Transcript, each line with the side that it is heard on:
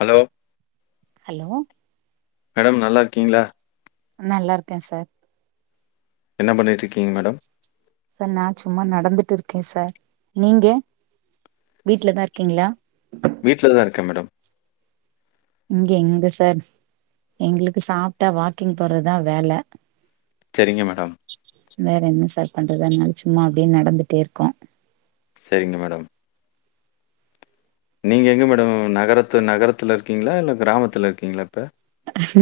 left: Hello
right: hello
left: madam நல்லா இருக்கீங்களா
right: நல்லா இருக்கே சார்
left: என்ன பண்ணிட்ருக்கீங்க மேடம்.
right: சார் நா சும்மா நடந்துட்டுருக்கே சார் நீங்கே வீட்லதாயகருக்கீங்களா வீட்லதாயிருக்கீங்களா
left: வீட்லதா இருக்கே மேடம்
right: இங்க எங்க சார் எங்ளுக்கு சாப்டா வாக்கிங் போறதுதா வேல
left: சரிங்க மேடம்,
right: வேற என்ன சார் பண்றதா நெனச் சும்மா அப்டே நடந்துட்டே இருக்கோம்
left: செரிங்க மேடம். நீங்க எங்க மேடம் நகரத்து நகரத்துல இருக்கீங்ளா இல்ல கிராமத்துல இருக்கீங்ளா இப்ப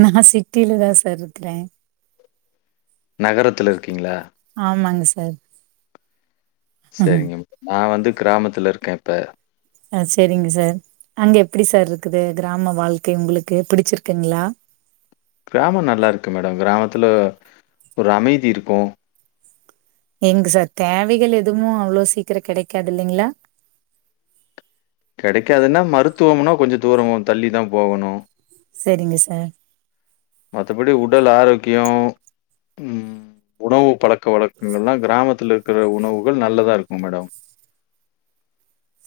right: நா சிட்டில தா சார் இருக்குறே
left: நகரத்துல இருக்கிங்ளா
right: ஆமாங்க சார்
left: செரிங்கம் நா வந்து கிராமத்துல இருக்கே இப்ப
right: அ செரிங்க சார் அங்க எப்டி சார் இருக்குது கிராம வாழ்க்கை உங்ளுக்கு பிடிச்சுருக்குங்ளா
left: கிராமோ நல்லாருக்கு மேடம் கிராமத்துல ஒரு அமைதி இருக்கோ
right: எங்கு சார் தேவைகள் எதுவும் அவ்ளோ சீக்கிர கெடைக்காது இல்லைங்ளா
left: கெடைக்காதுன்னா மருத்துவம்னா கொஞ்ச தூரோ தள்ளி தா போகணும்
right: செரிங்க சார்.
left: மத்தபடி உடல் ஆரோக்யோ ம் உணவு பழக் க்க வழக்கங்கல்லாம் கிராமத்துல ருக்கிற உணவுகள் நல்லதாருக்கும் மேடம்.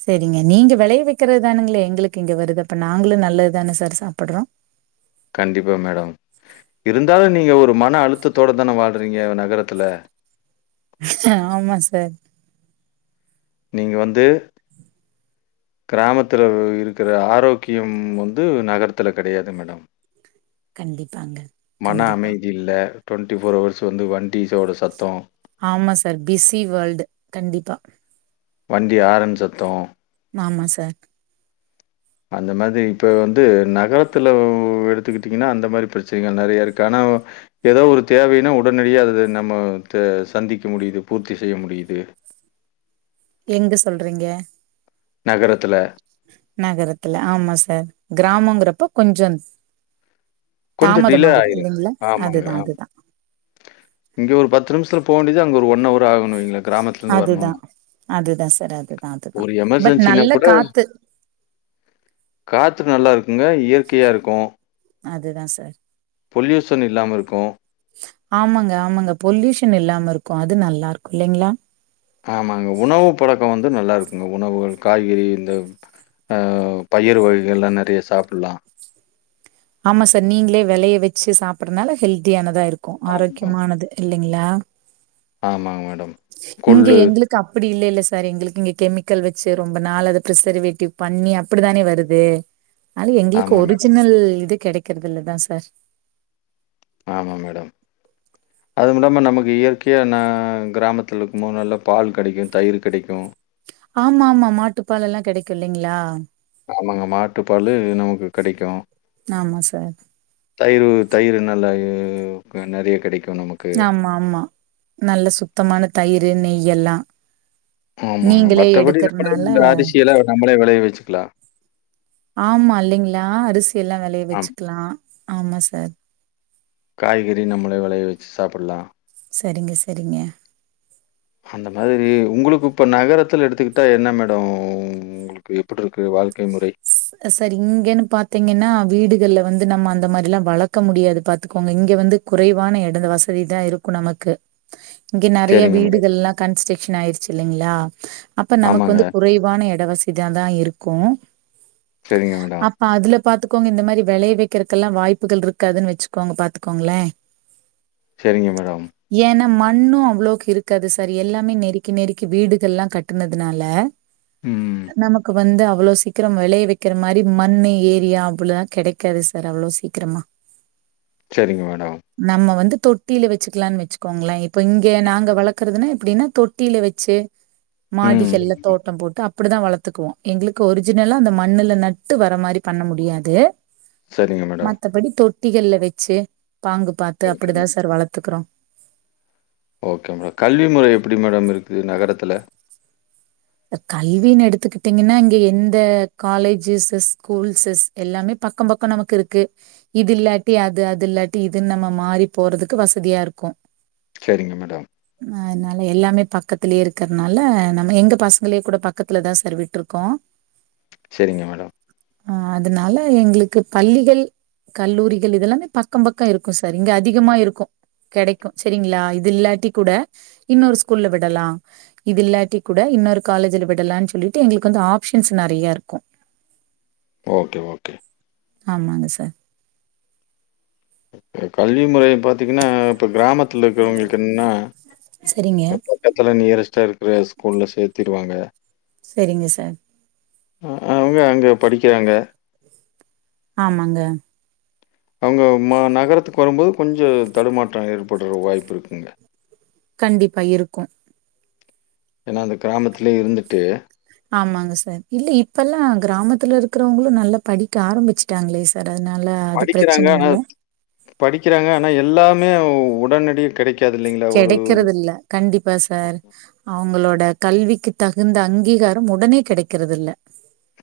right: செரிங்க நீங்க வெளைய வைக்கறத்தானுங்களே எங்ளுக்கு இங்க வருது அப்ப நாங்ளும் நல்லத்தானே சார் சாப்பட்றோம்
left: கண்டிப்பா மேடம் இருந்தாலும் நீங்க ஒரு மன அழுத்தத்தோட தான வாழ்றீங்க நகரத்துல
right: ஆமா சார்.
left: நீங்க வந்து கிராமத்துல இருக்கிற ஆரோக்யம் வந்து நகரத்துல கெடையாது மேடம்.
right: கண்டிப்
left: மன அமைதி இல்ல ட்வொன்ட்டி ஃபோர் ஹவர்ஸ் வந்து வண்டீஸ் ஓட சத்தம்
right: ஆமா சார் பிசி வோல்டு கண்டிப்பா
left: வண்டி ஆரன் சத்தோம்
right: ஆமா சார்.
left: அந்த மாத்ரி இப்ப வந்து நகரத்துல எடுத்துக்குட்டிங்கன்னா அந்த மாறி ப்ரச்சனைங்க நெறையருக்கு ஆனா எதோ ஒரு தேவைனா உடனடியே அத நம்ம ச சந்திக்க முடியுது பூர்த்தி செய்ய முடியுது.
right: எங்க சொல்றிங்க
left: நகரத்துல
right: நகரத்துல ஆமா சார் கிராமங்கறப்ப கொஞ்சோ
left: கொஞ்ச டிலே ஆயிரும் ஆமாங்க ஆமா
right: அதுதான்.
left: இங்க ஒரு பத்து நிம்ஸத்ல போ வேண்டிது அங்க ஒரு ஒன்னவர் ஆகுண் வைங் கிராமத்லருந்து வரணுன்
right: அதுதான். அதுதான் சார். அதுதான், அதுதான்.
left: ஒரு
right: பட்
left: எமர்ஜென்சினா
right: நல்ல
left: கூட
right: காத்து.
left: காத்து நல்லாருக் இங்க இயற்கையாருக்கும்
right: அதுதான் சார்.
left: பொல்யூசன் இல்லாமருக்கும்
right: ஆமாங்க ஆமாங்க பொல்யூஷன் இல்லாமருக்கும் அது நல்லாருக்கு இல்லைங்ளா
left: ஆமாங்க உணவு பழக்கோ வந்து நல்லாருக்குங்க உணவுகள் காய்கறி இந்த ஆ பயிரு வகைகல்லாம் நெறைய சாப்புல்லாம்.
right: ஆமா சார் நீங்களே விளைய வச்சு சாப்பிடறதுனால ஹெல்தியானதா இருக்கும் இருக்கும்
left: ம்.
right: ஆரோக்கியமானது இல்ல ங்களா
left: ஆமாங்க மேடம்.
right: இங்க
left: கொள்ளு.
right: எங்களுக்கு அப்படி இல்லலைல்ல சார் சரி எங்களுக்கு இங்க கெமிக்கல் வச்சு ரொம்ப நாள் அத பிரிசர்வேட்டிவ் பண்ணி அப்படித்தானே வருது ஆன எங்களுக்கு
left: ஆமா மேடம்.
right: ஒரிஜினல் இது கிடைக்கிறது இலதான் சார்
left: ஆமாம் மேடம் அதுவும்லாமல் நமக்கு இயற்கையாக ந கிராமத்தில் இருக்கும்போது நல்ல பால் கிடைக்கும் தயிர் கிடைக்கும்
right: ஆமா ஆமா மாட்டுப்பால் எல்லாம் கிடைக்கும் இல்லைங்களா
left: ஆமாங்க மாட்டு பாலு நமக்கு கிடைக்கும்
right: ஆமா சார்.
left: தயிர் தயிர் நல்லா நிறைய கிடைக்கும்
right: ஆமா ஆமா நல்ல சுத்தமான தயிர் அது நெய் எல்லாம்
left: ஆமாங்க
right: நீங்களே
left: மற்றபடி நம்மளே
right: எடுக்கறனால
left: இந்த அரிசியல்ல நம்மளே விளைைய வச்சு க்லா
right: ஆமா இல்லைங்ளா அரிசி எல்லாம் வெளய
left: ஆமா.
right: வச்சிக்லாம் ஆமா சார்
left: காய்கறி நம்மலே வெளய வச்சி சாப்பலாம்
right: சரிங்க சரிங்க
left: அந்த மாதிரி உங்களுக்கு இப்ப நகரத்துல எடுத்துக்கிட்டா என்ன மேடம் உங்களுக்கு எப்டி இருக்கு வாழ்க்கை முறை
right: சார் இங்கன்னு பாத்தீங்கன்னா வீடுகள்ல வந்து நம்ம அந்த மாதிரில்லாம் வளக்க முடியாது பாத்துக்கோங்க இங்க வந்து குறைவான இட வசதிதான் இருக்கும் நமக்கு இங்கே நறைய
left: சரிங்க மேடம்
right: வீடுகள்ல்லாம் கன்ஸ்ட்ரக்ஷன் ஆயிருச்சு இல்லைங்ளா அப்ப நமக்கு
left: ஆமாங்க
right: வந்து குறைவான இடவசதியாதா இருக்கும்
left: சரிங்க மேடம்
right: பாத்துக்கோங்க இந்த மாரி வெளைய வைக்கிறதுக்கல்லாம் வாய்ப்புகள் இருக்காதுன்னு வச்சுக்கோங்க பாத்துக்கோங்களேன்
left: சரிங்க மேடம்
right: மண்ணும் அவ்வளவுக்கு இருக்காது சார் எல்லாமே நெருக்கி நெருக்கி வீடுகள்ல்லாம் கட்டனதுனால
left: ம்
right: நமக்கு வந்து அவ் அவ்ளோ சீக் க்கிறம் வெளைய வைக்கிற மாரி மண்ணு ஏரியா [unintelligible] கிடைக்காது சார் அவ்வளவு சீக்கிரமா
left: சரிங்க மேடம்
right: தொட்டியில வச்சுக்கலாம்னு வச்சுக்கோங்களேன் இப்ப இங்க நாங்க வளர்க்கறதுன்னா எப்படின்னா தொட்டியில வச்சு
left: ம்
right: மாடிகள்ல தோட்டம் போட்டு அப்படிதான் வளர்த்துக்குவோம் எங்களுக்கு ஒரு ஒரிஜினல்லா அந்த மண்ணுல நட்டு வர மாதிரி பண்ண முடியாது
left: சரிங்க மேடம்
right: மத்தபடி தொட் டிகள்ல வச்சு பாங்கு பாத்து அப்படிதான் சார் வளர்த்துக்குறோம்
left: ஓகேங்க கல்வி முறை எப்டி மேடம் இருக்குது நகரத்துல
right: ப்ப கல்வினு எடுத்துக்கிட்டீங்கன்னா இங்க எந்த காலேஜஸ்ஸஸ் ஸ்கூல்ஸஸ் எல்லாமே பக்கம் பக்கம் நமக்கு இருக்கு இது இல்லாட்டி அது அது இல்லாட்டி இதுன்னு நம்ம மாறி போறதுக்கு வசதியா இருக்கும்
left: சரிங்க மேடம்
right: அ அன்னால எல்லாமே பக்கத்திலேயே இருக்கிறதுனால நம்ம எங்க பஸ் ங்களே கூட பக்கத்துல தான் சார் விட்டுருக்கோம்
left: செரிங்க மேடம்
right: அ அதனால எங்களுக்கு பள்ளிகள் கல்லூரிகள் இதெல்லாமே பக்கம் பக்கம் இருக்கும் சார் இங்க அதிகமா இருக்கும் கிடைக்கும் சரிங்களா இது இல்லாட்டி கூட இன்னொரு ஸ்கூல்ல விடலாம் இது இல்லாட்டி கூட இன்னொரு காலேஜ்ல விடலான்னு சொல்லிட்டு எங்களுக்கு வந்து ஆப்ஷன்ஸ் நறையா இருக்கும்
left: ஓகே ஓகே
right: ஆமாங்க சார்
left: அ கல்வி முறை பாத்தீங்கன்னா இப்போ கிராமத்துல இருக்கிறவங்களுக்கு ன்னா
right: சரிங்க
left: பக்கத்துல நியரஸ்ட் ல இருக்கற ஸ்கூல்ல சேர்த்திருவாங்க
right: செரிங்க சார்
left: அ அவங்க அங்க படிக்கிறாங்க
right: ஆமாங்க
left: அவங்க ம நகரத்துக்கு வரும்போது கொஞ்சம் தடுமாற்றம் ஏற்படுற வாய்ப்பு இருக்குங்க
right: கண்டிப்பா இருக்கும்
left: ஏன்னா அந்த கிராமத்துலயே இருந்துட்டு
right: ஆமாங்க சார் இல்ல இப்பல்லா கிராமத்துல இருக்கிறவங்களும் நல்லா படிக்க ஆரம்பிச்சிட்டாங்களே சார் அதனால அது
left: படிக்கிறாங்க
right: பிரச்சனை
left: ஆனா
right: இல்ல.
left: அத் படிக்கிறாங்க ஆனா எல்லாமே ஒ உடனடியே கிடைக்
right: கிடைக்கிறது இல்ல கண்டிப்பா சார் அவங்கலோட் ட கல்விக்கு தகுந்த அங்கீகாரம் உடனே கிடைக்கிறது இல்ல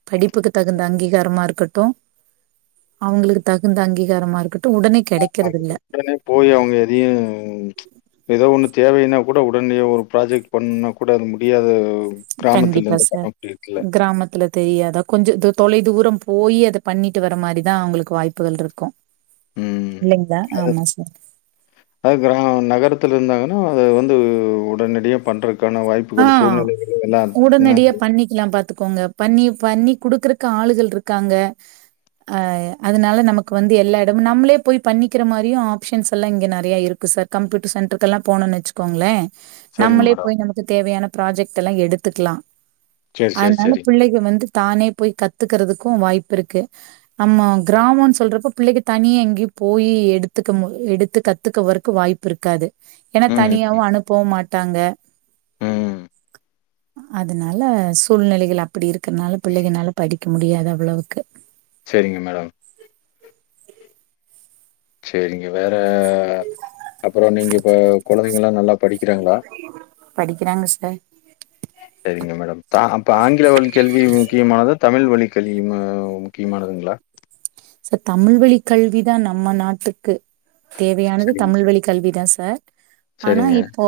right: படிப்புக்கு தகுந்த அங்கீகாரமா இருக்கட்டும் அவங்களுக்கு தகுந்த அங்கீகாரமா இருக்கட்
left: [inaudible] னே போய் அவங்க எதையும் ஏதோ ஒன்னு தேவைனா கூட உடனேயே ஒரு ப்ராஜெக்ட் பண்னுணா கூட அது முடியாது
right: கண்டிப்பா சார் கிராமத்துல தெரியாதா கொஞ்ச து தொலை தூரம் போய் அத பண்ணிட்டு வர மாரிதான் அவங்களுக்கு வாய்ப்புகள்ருக்கும்
left: உம் அது அது கிராமம் நகரத்துல இருந்தாங்கன்னா அது வந்து உடனடியே பண்றக் க்கான வாய்ப்புகள்
right: ஆ.
left: சூழ்நிலைகள் எல்லாம் நாக்
right: த்துக்கோங்க பண்ணி பண்ணி குடுக்கறக்கு ஆளுகள் இருக்காங்க அஹ் அதனால நமக்கு வந்து எல்லா இடமும் நம்ளே போய் பண்ணிக்கிற மாரியும் ஆப்ஷன்ஸ் எல்லா இங்க நிறைய இருக்கு சார் கம்ப்யூட்டர் சென்டர்கெல்லா போணும்ன்னு வச்சுக்கோங்களேன் ஷ்
left: சரிங்க
right: நம்மளே
left: மேடம்.
right: போய் நமக் வேயான ப்ராஜெக்ட் எல்லா எடுத்துக்கலாம்
left: சரி, சரி,
right: அதனால
left: சரி.
right: பிள்ளைக வந்து தானே போய் கத்துக்குறதுக்கும் வாய்ப்பு இருக்கு அம்ம கிராமோனு சொல்றப்ப பிள்ளைக்கு தனியே எங்கேயும் போய் எடுத்துக்க மொ எடுத்து கத்துக்க வறக்கு வாய்ப்பு இருக்காது ஏன்னா
left: ம்,
right: தனியாவும் அனுப்பவும் மாட் ட்டாங்க
left: ம்.
right: அதனால சூழ்நிலைகள் அப்படி இருக்கிறதுனால பிள்ளைகனால படிக்க முடியாது அவ்ளவுக்கு
left: சேரிங்க மேடம் சேரிங்க வேற ற அப்புறோ நீங்க இப்ப குழந்தைங்கல்லா நல்லா படிக்கிறாங்ளா
right: படிக்கிறாங்க சார்
left: சேரிங்க மேடம் தா அப்ப ஆங்கில வழி கல்வி முக்கியமானத தமிழ் வழி கல்விமா முக்கியமானதுங்ளா
right: சார் தமிழ் வழி கல்விதா நம்ம நாட்டுக்கு தேவையானது
left: சரிங்க.
right: தமிழ் வழி கல்விதா சார் ஆனா
left: சரிங்க.
right: இப்போ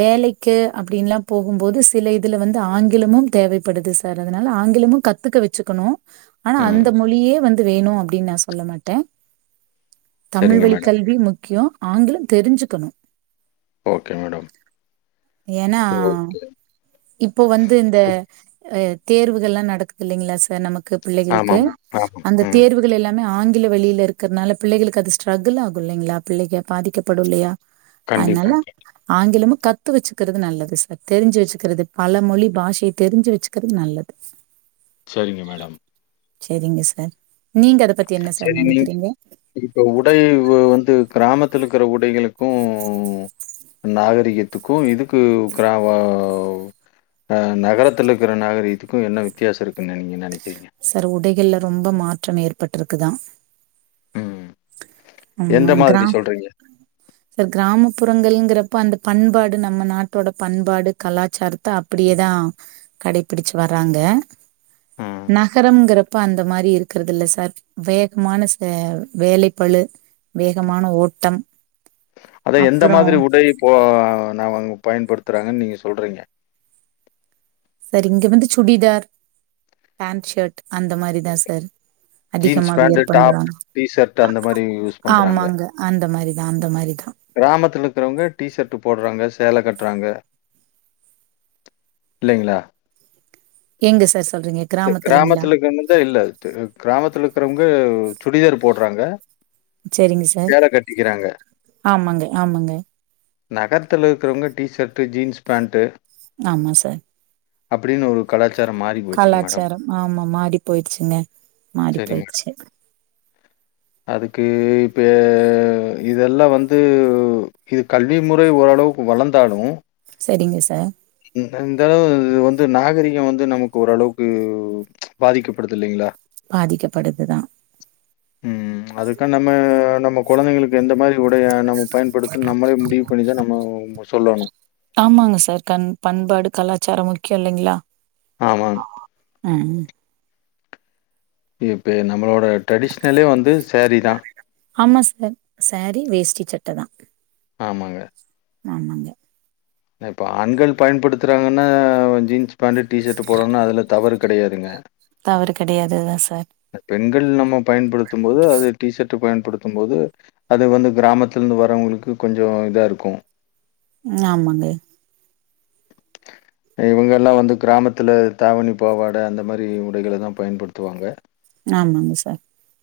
right: வேலைக்கு அப்டின்ல்லா போகும்போது சில இதுல வந்து ஆங்கிலமும் தேவைப்படுது சார் அதனால ஆங்கிலமும் கத்துக்க வச்சுக்கணு ஆனா
left: ம்.
right: அந்த மொழியே வந்து வேணு அப்டின் நா சொல்ல மாட்டே தமிழ்
left: சரிங்க
right: வழி
left: மேடம்.
right: கல்வி முக்கியோ ஆங்கிலம் தெரிஞ்சுக்கணு
left: ஓகே மேடம்
right: ஏன்னா இப்போ வந்து இந்த தேர்வுகள்ள நடக்குது இல்லைங்களா சார் நமக்கு க்கு பிள்ளைகளுக்கு
left: ஆமாமா. ஆமா.
right: அந்த
left: ம்.
right: தேர்வுகள் எல்லாமே ஆங் வெளில இருக்கிறனால பிள்ளைகளுக்கு அது ஸ்டரகுள் ஆகுஇல்லைங்ளா பிள்ளைக பாதிக்கப்படு இல்லையா
left: கண்டிப்பா.
right: அதனால ஆங்கிலமு கத்து வச்சுக்கறது நல்லது சார் தெரிஞ்சு வச்சுக்றது பல மொழி பாஷைய தெரிஞ்சு வச்சுக்கறது நல்லது சார்
left: செரிங்க மேடம்
right: சேரிங்க சார் நீங்க அத பத்தி என்ன சார்
left: செரி நீ
right: நெனைக்கிறீங்க
left: இப்ப உடை வந்து கிராமத் த்தில் இருக்கிற உடைக்களுக்கூ நாகரீகத்துக்கூ இதுக்கு கிர உ அம் நகரத்தில இருக்கிற நாகரீகத்துக்கூ என்ன வித்தியாச இருக்குன்னு நீங்க நெனைக்கிறிங்க
right: சார் உடைகள்ள ரொம்ப மாற்றம் ஏற்பட்டிருக்குதா
left: ம்.
right: ஆ
left: எந்த
right: கிர
left: மாதிரி சொல்றீங்க?
right: சார் கிராமப்புறங்கள்ங்கிற அப்ப அந்த பண்பாடு நம்ம நாட்டோட பண்பாடு கலாச்சாரத்த அப்படியேதா கடைபிடிச்சு வறாங்க
left: ம்.
right: நகரம்ங்கிறப்ப அந்த மாரி இருக்கறது இல்ல சார் வேகமான ச வேலைப்பழு வேகமான ஓட்டம்
left: அதான் எந்த
right: அப்புறோ
left: மாதிரி உடை போ நான்ங்க பயன்படுத்துறாங்கன்னு நீங்க சொல்றீங்க
right: சார் இங்க வந்து சுடிதார் பேண்ட் ஷர்ட் அந்த மாரி தான் சார்
left: ஜீன்ஸ்
right: அதிகமா
left: பேண்ட்டு
right: வியர்
left: டாப்
right: பண்ணுவாங்க
left: டிஷர்ட் அந்த மாரி யூஸ் பண்றாங்க
right: ஆமாங்க அந்த மாரிதா அந்த மாரிதா
left: கிராமத்தில இருக்கிறவங்க டிஷர்ட் போடுறாங்க சேல கட்டுறாங்க இல்லைங்ளா
right: எங்க சார் ஸ்
left: கிராமத்துல இருக்கிறவக வந்து இல்ல கிராமத்துல இருக்கிறவங்க சுடிதார் போட்றாங்க
right: சேரிங்க சார் ஆமாங்க ஆமாங்க
left: நகரத்துல இருக்கிறவங்க டீ ஷர்ட்டு ஜீன்ஸ் பேண்ட்டு
right: ஆமா சார்
left: அப்டின்னு ஒரு கலாச்சாரம் மாறி போச்சுங்க மேடம்.
right: கலாச்சாரம் ஆமா மாடி போயிடுச்சுங்க மாடி
left: சரி மேடம்.
right: போயிருச்சு
left: அதுக்கு இப்ப இதெல்லா வந்து இது கல்வி முறை ஓரளவுக்கு வளர்ந்தாலு
right: செரிங்க சார்
left: இந்த அளவு இது வந்து நாகரீகம் வந்து நமக்கு ஓரளவுக்கு பாதிக்கப்படுது இல்லைங்களா
right: பாதிக்கப்படுது தான்
left: உம் அதுக்க நம்ம நம்ம கொழந்தைங்களுக்கு எந்த மாரி உடைய நம்ம பயன்படுத்த நம்மளே முடிவு பண்ணிதான் நம்ம சொல்லணு
right: ஆமாங்க சார் கண் பண்பாடு கலாச்சாரம் முக்கியம் இல்லைங்ளா
left: ஆமாங்க.
right: ம்
left: இப்ப நம்மளோட ட்ரெடிஷ்னலே வந்து சேரீதான்
right: ஆமாம் சார் சாரீ வேஷ்டி சட்ட தான்
left: ஆமாங்க
right: ஆமாங்க
left: இப்போ ஆண்கள் பயன்படுத்துறாங்கன்னா ஜீன்ஸ் பேண்ட் டி ஷர்ட் போட்டோனா அதுல தவறு கெடையாதுங்க
right: தவறு கெடையாது தா சா
left: பெண்கள் நம்ம பயன்படுத்தும் போது அது டி ஷர்ட் பயன் படுத்தும் போது அது வந்து கிராமத்தில இருந்து வரவங்களுக்கு கொஞ்சோ இதா இருக்கோ
right: உம் ஆமாங்க
left: இவுங்கல்லா வந்து கிராமத்துல தாவணி பாவாட அந்த மாரி உடைகள தா பயன்படுத்துவாங்க
right: ஆமாங்க சார்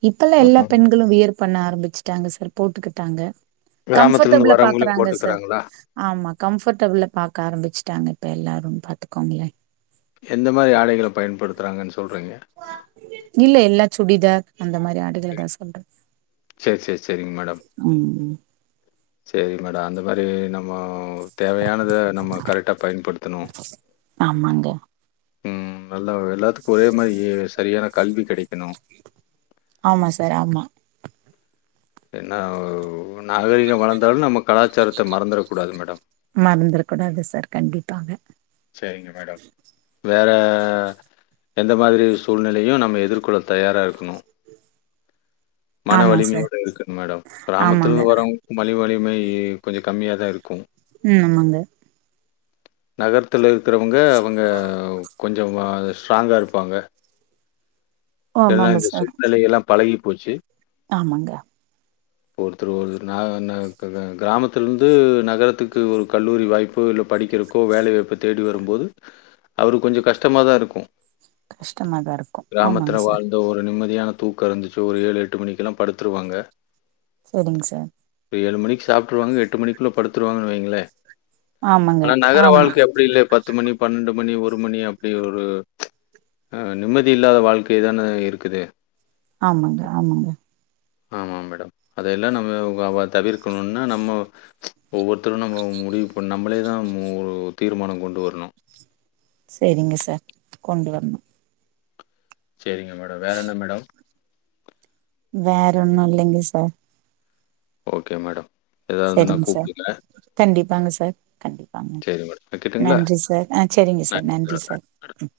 right: இப்பல்லா எல்லா
left: அதனால
right: பெண்களும் வியர் பண்ண ஆரம்பிச்சுட்டாங்க சார் போட்டுக்கி ட்டாங்க
left: கிராமத்துலருந்து
right: கம்ஃப்டபிள்ள
left: வரவங்களே
right: பாக்குறாங்க சார்
left: போட்டுக்கிறாங்களா?
right: ஆமா கம்ஃப்டபிள்ள பாக்க ஆரம்பிச்சுட்டாங்க இப்ப எல்லாரும் பாத்துக்கோங்களே
left: எந்த மாரி ஆடைகளை பயன்படுத்துறாங்கன்னு சொல்றீங்க?
right: இல்ல எல்லா சூடிதார் அந்த மாரி ஆடைகள தா சொல்றே
left: செர செர் செரிங்க மேடம்
right: உம்
left: செரி மேடம் அந்த மாரி நம்ம தேவையானத நம்ம கரெக்டா பயன்படுத்தணு
right: ஆமாங்க.
left: உஹம் நல்ல எல்லாத்துக்கோ ஒரே மாரி சரியான கல்வி கெடைக்கணு
right: ஆமா சார் ஆமா
left: என்ன நா நாகரீகோ வளந்தாலு நம்ம கலாச்சாரத்த மறந்துடக் கூடாது மேடம்
right: மறந்துர கூடாது சார் கண்டிப்பாக
left: சேரிங்க மேடம் வேற எந்த மாதிரி சூழ்நிலையு நம்ம எதிர்கொள்ள தயாராக இருக்கணும் மன
right: ஆமா சார்.
left: வலிமையோட இருக்கனும் மேடம் கிராமத்துல
right: ஆமாங்க.
left: இருந்து வர்றவங்களுக்கு மன வலிமை கொஞ்சோ கம்மியா தா இருக்கும்
right: உம் ஆமாங்க
left: நகர் துல இருக்கறவங்க அவுங்க கொஞ்சோ ஸ்ட்ராங்கா இருப்பாங்க எல்லா
right: ஆமாங்க
left: இந்த
right: சார்.
left: சூழ்நிலை எல்லா பழகி போச்சி
right: ஆமாங்க
left: ஒருத்தர் ஒரு ந ந நா கிராமத்துல இருந்து நகரத்துக்கு ஒரு கல்லூரி வாய்ப்பு இல்ல படிக்கிறக்கோ வேலை வாய்ப்பு தேடி வரும்போது அவருக்கு கொஞ்சோ கஷ்டமாதா இருக்கோ
right: கஷ்டமாதாருக்கூ ஆமா
left: ர் தட வாழ்ந்த ஒரு நிம்மதி தியான தூக்கோ இருந்துச்சு ஒரு ஏழு எட்டு மணிக்கெல்லா படுத்துருவாங்க
right: செரிங் சார்
left: ஏழு மணிக்கு சாப்ட்டுருவாங்க எட்டு மணிக்குள்ள படுத்துருவாங்க வைங்களே
right: ஆமாங்க.
left: ஆனா நகர
right: ஆமா.
left: வாழ்க்க அப்டி இல்ல பத்து மணி பன்னெண்டு மணி ஒரு மணி அப்படி ஒரு அ நிம்மதி இல்லாத வாழ்க் க தான இருக்குது
right: ஆமாங்க ஆமாங்க
left: ஆமா மேடம் அதெல்லா நம்ம [unintelligible] அவ தவிர்க்கணுன்னா நம்ம ச்ச் ஒவ்வொருத்தரு நம்ம முடிவு இப் நம்பளே தா ஒரு தீர்மானொ கொண்டு வரணு
right: செரிங்க சார் கொண்டு வர்ணு
left: செரிங்க மேடம் வேற என்ன மேடம்
right: வேற ஒன்னு இல்லைங்க சார்
left: ஓக்கே மேடோ
right: செரிங் சார் கண்டிப்பாங்க சார் கண்டிப்பாங்க
left: சரி மேடம். வைக்கட்டுங்களா?
right: நன்றி சார் அ செரிங்க சார் நன்றி சார் ம்